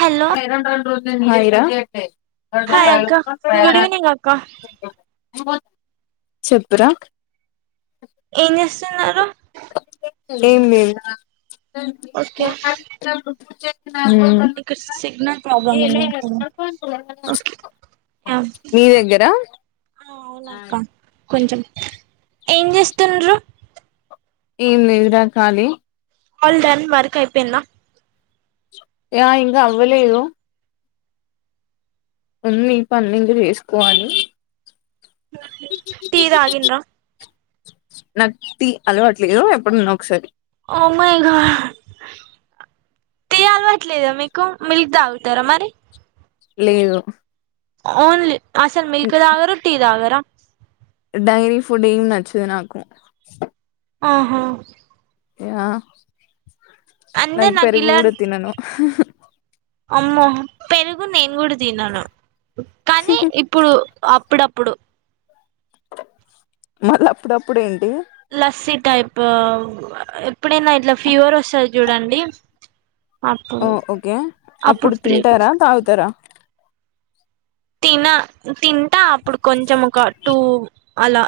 Hello ద hi రా hi అక్క గుడ్ ఈవినింగ్ అక్క చెప్పురా చన్నారురు ఏం లేదు ఓకే చె హుమ్మ్ ఇక్కడ సిగ్నల్ ప్రాబ్లమ్ ఉన్నట్టుంది ఓకే మీ దగ్గరా అవునక్క కొంచెం ఏం చేస్తుండ్రు ఏం ఎదురాఖాలి ఆల్ డన్ వర్క్ అయిపోయింద ఆ ఇం అవ్వలేదు ఉంది పన్న ఇంక చేసుకోవాలి టీ తాగిన్రా న టీ అలవాట్లేదు ఎప్పుడున్నా ఒకసారి మాయిగా టీ అలవట్లేదా మీకు మిల్క్ తాగుతారా మరి లేదు ఓన్లీ అసలు మిల్క్ తాగరు టీ తగరా డైరి ఫుడ్ ఏం నచ్చదు నాకు ఆహా ఆ నకి అందరు నాకు పెరుగు కూడా తినను అమ్మ పెరుగు నేను కూడా తినను కానీ ఇప్పుడు అప్పుడప్పు ఇప్పుడు మళ్ళీ అప్పుడప్పుడు ఏంటి లస్సీ టైప్ ఎప్పుడైనా ఇట్లా ఫీవర్ వస్తాది చూడండి ఓ అప్పుడు ఓకే అప్పుడు తింటారా తాగుతారా తిన తన్ అ అప్పుడు కొంచం ఒక టూ అలా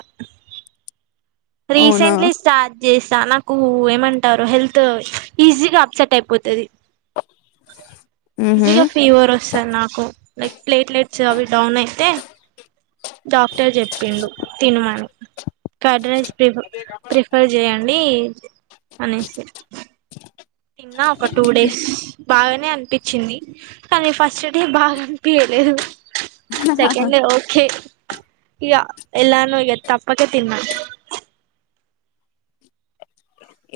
అవునా రీసెంట్లీ స్టార్ట్ చేస్తా నాకు ఏమంటారు హెల్త్ ఈజీగా అప్సెట్ అయిపోతాది మ్మ్ హు ఈజీగా ఫీవర్ వస్తాది నాకు లైక్ ప్లేట్లెట్ చ అవి డౌన్ అయితే డాక్టర్ చెప్పిండు తిినమను కర్డ్ రైస్ ప్రిఫ ప్రిఫర్ చేయండి అనేసి తిన్న ఒక టూ డేస్ బాగానే అనిపించింది కానీ ఫస్ట్ డే బాగా అని పియలేదు సెకండ్ ఓకే ఇక ఎలానుగ తప్పకే తిన్నా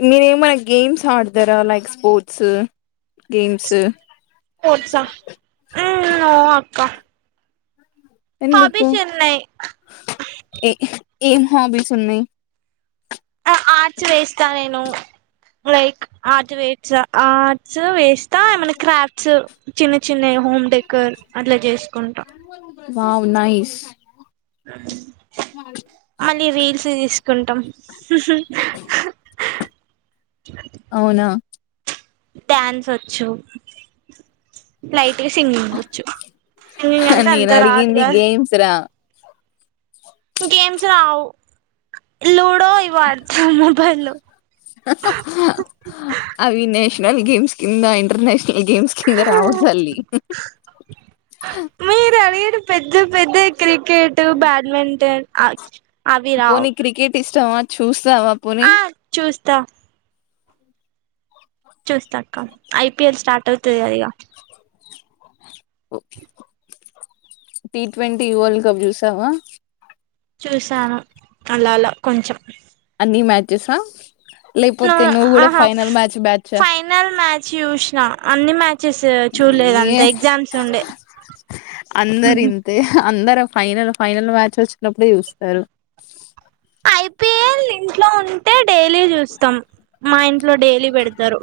మీర ఏమనా గేమ్స్ ఆడతారా లైక్ స్పోర్ట్స్ గేమ్స్ [unintelligible] ఓ అక్క ఎందుకు హాబీస్ ఉన్నాయి ఏ ఏం హాబీస్ ఉన్నాయి ఆర్ట్స్ వేస్తా నేను లైక్ ఆర్ట్ వే ఆట్స్ వేస్తా ఏమన్నా క్రాప్ట్స్ చిన్న చిన్న హోమ్ డెకర అట్లా చేసుకుంటా వావ్ నైస్ మళ్ళీ రీల్స్ తీసుకుంటాం [inaudible] అవునా డ్యాన్స్ వచ్చు లై సింగింగ్ వచ్చు సింగింగ్ అంటే అంత నేను అడిగింది రాదుగా గేమ్స్ రా గేమ్స్ రావు ఇ ఇవ ఆడతా మొబైల్లో అవినేష్ [unintelligible] నేషనల్ గేమ్స్ కింద ఇంటర్నేషనల్ ఈ గేమ్స్ కింద రావు తల్లి మీరు అడిగిన పెద్ద పెద్ద క్రికెట్ బ్యాడ్మింటన్ అ [inaudible] పోనీ క్రికెట్, [inaudible] చూస్తావా పోనీ కుత్త [unintelligible] చూస్తా అక్క ఐపిఎల్ స్టార్ట్ అవుతాది కదా ఇగ ఒకే టి ట్వంటీ వరల్డ్ కప్ చూసావా. చూశాను అలా అలా కొంచెం. అన్ని మ్యాచ్స్ హా లేపోతే నువ్వు కూడా ఫైనల్ మ్యాచ్ బ్యాచ్ హా ఫైనల్ మ్యాచ్ చూసిన అన్ని మ్యాచెస్ చూడలేదు అంత ఏ ఎగ్జామ్స్ ఉండే. అందరు ఇంతే అందరు ఫైనల్ ఫైనల్ మ్యాచ్ వచ్చినప్పుడే చూస్తారు. ఐపిఎల్ ఇంట్లో ఉంటే డైలీ చూస్తాం మా ఇంట్లో డైలీ పెడతారు.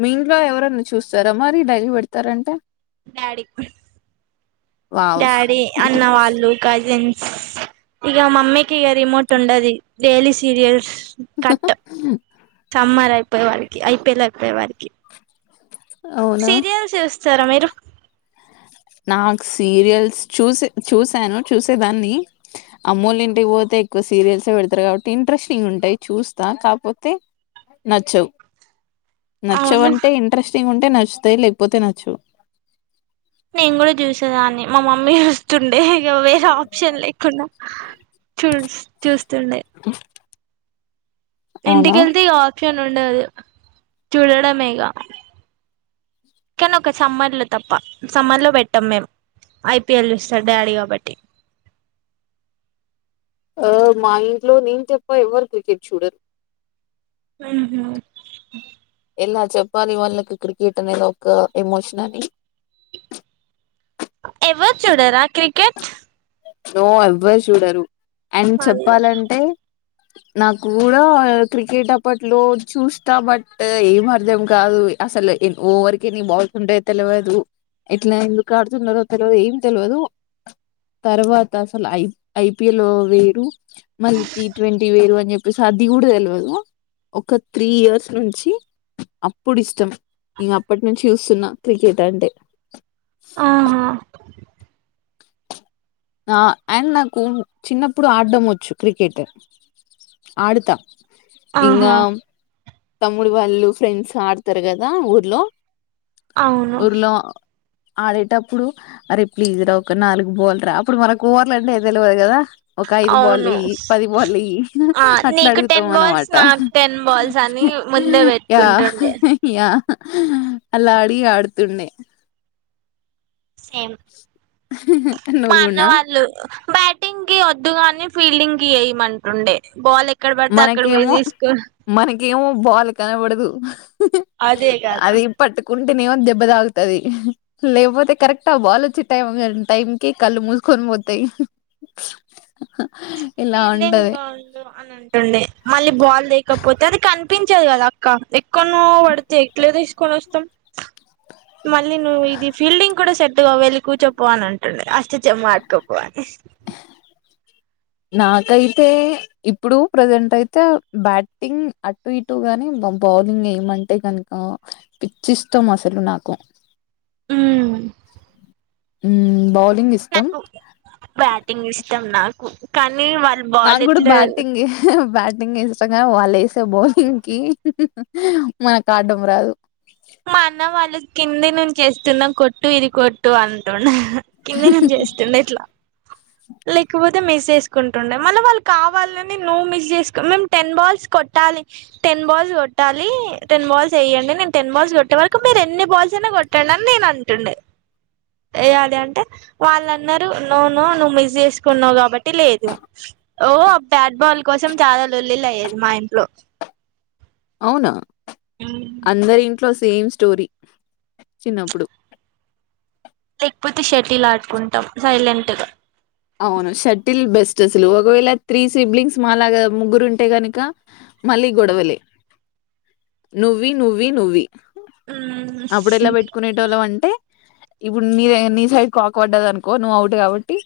మీ ఇంట్లో ఎవరన్నా చూస్తారా మరి డైలీ పెడతారంటే. Daddy, wow! డాడీ అన్న వాళ్ళు కజిన్స్. ఇక మమ్మీకిక రిమోట్ ఉండది. డైలీ సీరియల్స్, కట్టు సమ్మర్ ఐపీఎల్ అయిపోయే వారికి, అవునా? సీరియల్స్ సరే మీరు నాకు సీరియల్స్ చూసే చూసాను చూసేదాన్ని అమ్మోళ్ల ఇంటికి పోతే ఎక్కువ సీరియల్సే పెడతారు కాబట్టి ఇంట్రెస్టింగ్ ఉంటాయి చూస్తా కాకపోతే నచ్చవు. అవును నచ్చవంటే ఇంట్రెస్టింగ్. నచ్చుతాయి లేకపోతే నచ్చువు. నేను కూడా చూసేదాన్ని మా మమ్మీ చూస్తుంది. ఇగ వేరే ఆప్షన్ లేకుండే చూ చూస్తుండే, అవునా? ఇంటికి వెళ్తే ఆప్షన్ ఉండదు. చూడడమేగా కానీ ఒక సమ్మర్ లో తప్ప సమ్మర్ లో పెట్టాం మేము ఐపీఎల్ చూస్తాం డాడీ కాబట్టి ఆ మా ఇంట్లో నేను తప్ప ఎవ్వరు క్రికెట్ చూడరు. ఉహూ ఎలా చెప్పాలి. వాళ్ళకి క్రికెట్ అనేది ఒక ఎమోషన్ అని ఎవరు చూడరా. క్రికెట్ నో ఎవ్వరు చూడరు. అండ్ అదే చెప్పాలంటే, నాకు కూడా క్రికెట్ అప్పట్లో చూస్తా బట్ ఏం అర్థం కాదు అసలే ఎ ఓవరికి ఎన్ని బాల్స్ ఉంటాయో తెలవదు. ఎట్లా ఎందుకు ఆడుతున్నారో తెలవదు ఏం తెలవదు. తర్వాత అసలు ఐ ఐపిఎల్ వేరు మళ్ళీ టీ ట్వంటీ వేరు అని చెప్పేసి అది కూడా తెలవదు. ఒక త్రీ ఇయర్స్ నుంచి అప్పుడు ఇష్టం ఇగ అప్పటి నుంచి చూస్తున్నా క్రికెట్ అంటే ఆహా ఆ అండ్ నాకు చిన్నప్పుడు ఆడడం వచ్చు క్రికెట్ ఆడుతా ఆహా ఇంగామ్ తమ్ముడు వాళ్ళు ఫ్రెండ్స్ ఆడతరు కదా ఊర్లో అవును ఊర్లో ఆడేటప్పుడు అరే ప్లీజ్ రా ఒక నాలుగు బాల్ రా అప్పుడు మనకు ఓవర్లు అంటే తెలవదు కదా ఒక ఐదు బాల్ అవును ఇయ్యి పది బాల్ ఇయ్యి ఆ అట్లా అడుగుతాం అనమాట ని ముందే పెట్టుకుంటుండే అలా అడిగి ఆడుతుండే సేమ్ నువ్వు మా అన్న కూడా వాళ్ళు బ్యాటింగ్ కి వద్దుగాని ఫీల్డింగ్ కి ఎయిమంటుందే బాల్ ఎక్ క్కడ పడితే అక్కడ పోయి తీసుకొన్ గేము బాల్ కనబడదు అదే గదా ఉంటేనేమో దెబ్బ తాకుతది లేకపోతే కరెక్ట్ ఆ బాలోచ్చి టైం టైం కి కళ్ళు మూసుకొని పోతయి ఫీల్డింగ్ లో ఉండు అని అన్ టుండే మళ్ళీ బాల్ లేకపోతే అది కనిపించదు కదా అక్క ఎక్కన్నో పడితే ఎట్ల తీసుకొని వస్తం మళ్ళీ నువ్ ఇది ఫీల్డింగ్ కూడా సెట్ టుగా వెళ్ళి కూర్చోపో అని అంటుండే అష్ట చెమ్మ ఆడుకోపో అని నాకైతే ఇప్పుడు ప్రజెంటయితే బ్యాట్టింగ్ అటు ఇటు గాని బౌ బౌలింగ్ ఎయిమంటే గనుక పిచ్చి ఇష్టం అసలు నాకు ఉమ్ ఉమ్ బౌల్ నాకు బ్యాటింగ్ ఇష్టం నాక్ కన్ నాకు కూడా బ్యాటింగే బ్యాటింగే ఇష్టంగాని వాళ్ళు ఏసే బౌలింగ్ కి మాకు ఆడ్డం రాదు మా అన్న వాళ్ళు కింది నుంచి ఎస్తున్న కొట్టు ఇది కొట్టు అంటుండే కింది నుంచి ఎస్తుండే ఇట్లా లేక్ వో పోతే మిస్ చేసుకుంటుండే మళ్ళ వాళ్ళు కావాలని నువ్వు మిస్ చేసుకున్ మేము టెన్ బాల్స్ కొట్టాలి టెన్ బాల్స్ కొట్టాలి టెన్ బాల్స్ ఎయ్యండి నేను టెన్ బాల్స్ కొట్టే వరకు మీరు ఎన్ని బాల్స్ అయినా కొట్టండి అని నేను అంటుండే ఎయ్యాలి అంటే వాళ్ళన్నారు నో నో ను మిస్ చేసుకున్నావు కాబట్టి లేదు ఓ ఆ బ్యాట్ బాల్ కోసం చాలా లొల్లిలు అయ్యేది మా ఇంట్లో అవునా అందరి ఇన్ ట్లో సేమ్ స్టోరీ, చిన్నప్పుడు లేకపోతే షటిల్ ఆడుకుంటాం సైలెంట్ గా. అవును షటిల్ బెస్ దసలు ఒకవేళ త్రీ సిబ్లింగ్స్ మాలాగా ముగ్గురు ఉంటే గనక మళ్ళీ గొడవలే, నువ్వి నువ్వి నువ్వి మ్మ్ అపుడెలా పెట్టుకునేటోళ్ళం అంటే ఇప్పుడు నీదై నీ సైడ్ కాక్ వడ్డదనుకో నువ్వు అవుట్ కాబట్టి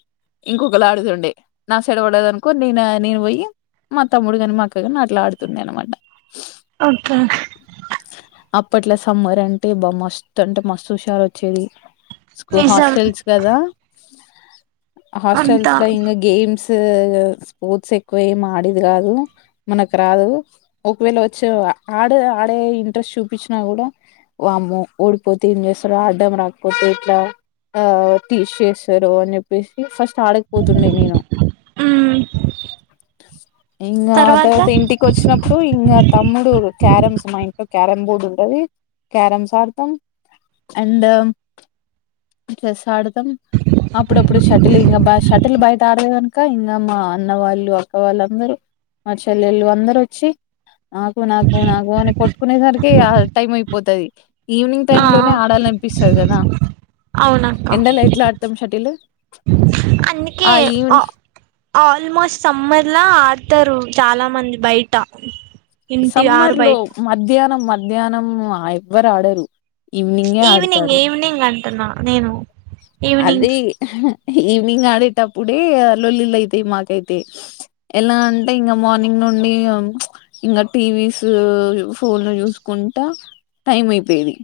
ఇంకొకలా ఆడుతుండే నా సైడ్ బడ్డదనుకో నేన నేను బోయి, మా తమ్ముడు గాని మా అక్క కగాని అట్లా ఆడుతుండే అనమాట. ఒకే అప్పట్ల సమ్మర్ అంటే బ మస్త్ అంటే మస్తు హుషారు వచ్చేది. స్కూ నిజం హాస్టల్స్ గదా. అంతా హాస్టల్స్ లో ఇంగ గేమ్స్ త్ స్పోర్ట్స్ ఎక్కువ ఏమి ఆడేది గాదు మనకు రాదు, ఒకవేళ వచ్చి ఆడే ఆడే ఇంట్రెస్ట్ చూపించినా కూడా వామ్మో ఓడిపోతే ఏం జేస్తారు ఆడ్డం రాకపోతే ఎట్లా, ఆ టీచ్ చేస్తారు అని చెప్ పేసి ఫస్ట్ ఆడకపోతుండే నేను, మ్మ్ ఇంగా ఆ తర్వాత ఇంటికి వచ్చినప్పుడు ఇంగ తమ్ముడు క్యారమ్స్ మా ఇంట్లో క్యారం బోర్డ్ ఉంటది క్యారమ్స్ ఆడతాం, అండ్ చెస్ ఆడతాం. అప్పుడప్పుడు షటిల్ ఇంగ బా షటిల్ బయట ఆడలే ఇంక ఇంగా మా అన్న వాళ్ళు అక్క వాళ్ళందరూ మా చెల్లెళ్ళు అందరు వచ్చి, నాకు నాకు నాకు అని కొట్టుకునేసరికే ఇగ టైం అయిపోతది. ఈవినింగ్ ఆ టైమ్ లోనే ఆడాలనిపిస్తది కదా, అవునక్క ఎండ లైట్ల ఆడతాం షటిలు? అందుకే ఆ ఆల్మోస్ట్ సమ్మర్లా ఆడతరు చాలా మంది బయట. ఇంటి ఆరు సమ్మర్ లో బయట మధ్యా హ్నం మధ్యాహ్నం ఎవ్వరు ఆడరు. ఈవినింగే ఆడతారు. అంటున్న నేను ఈవినింగ్ అది ఈవినింగ్ ఆడేటప్పుడే లొల్లిలయితాయి మాకైతే, ఎలా అంటే ఇంగ మార్నింగ్ నుండి ప్చ్ ఇంగ టీవీస్, ఫోన్లు చూసుకుంటా టైం అయిపోయేది.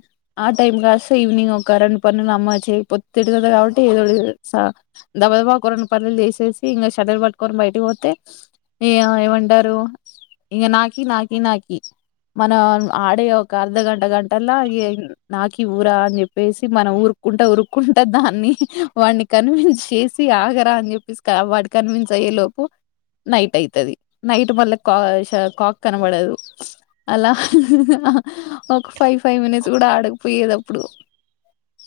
ఆ టైం కాస్త ఈవినింగ్ ఒక రెండు పనులు అమ్మా చేయపో తిడతది కాబట్టి ఏదో స దబదబ ఒక రెండు పనులు చేసేసి ఇంకా షటల్ పట్టుకొని బయటిపోతే, ఏమా ఏమంటారు ఇగ నాకి నాకి నాకి. మనం ఆడే ఒక అర్ధ గంట గంటల్లా నాకివ్వురా అని చెప్పేసి మనం ఊరుకుంటా ఉరుకు కుంట దాన్ని వాడిని కన్విన్స్ చేసి ఆగరా అని చెప్పేసి, వాడి కన్విన్స్ అయ్యే లోపు నైట్ ఐతది. నైట్ మళ్ళ కా ష కాక్ కనబడదు అలా ఒక ఫైవ్ ఫైవ్ మినిట్స్ కూడా ఆడకపోయేది అప్పుడు.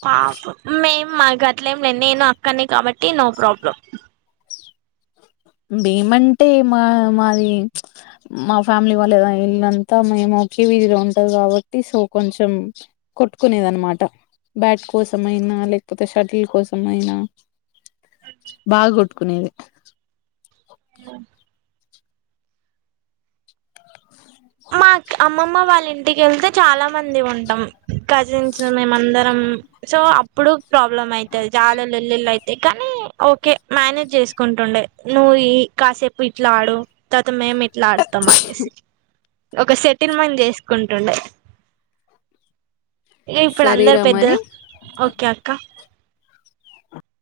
పాపం మేము మా గట్లేంలే నేను అక్కనే కాబట్టి నో ప్రాబ్లం. భేమ అంటే మా మాది మా ఫ్యామిలీ వాళ్ళ ఇల్ళంతా మేము ఒకే వీధిలో ఉంటది కాబట్టి సో కొంచెం కొట్టుకునేది అనమాట. బ్యాట్ కోసమయినా లేకపోతే షటిల్ కోసమయినా బాగా కొట్టుకునేది. ఓకే మా అమ్మమ్మ వాళ్ళ ఇంటికి వెళ్తే చాలా మంది ఉంటాం, కజిన్స్ మేమందరం. సో అప్పుడు ప్రాబ్లమ్ అయితది జాలల్ లొల్లిల్ కానీ ఓకే మేనేజ్ చేసుకుంటుండే, నువ్వు ఈ కాసేపు ఇట్లా ఆడు తర్ త మేం ఇట్ల ఆడతమనేసి ఒక సెటిల్మెంట్ చేసుకుంటుండే. ఇప్పుడు అందరు సరేరా పెద్ద మరి ఓకే అక్క.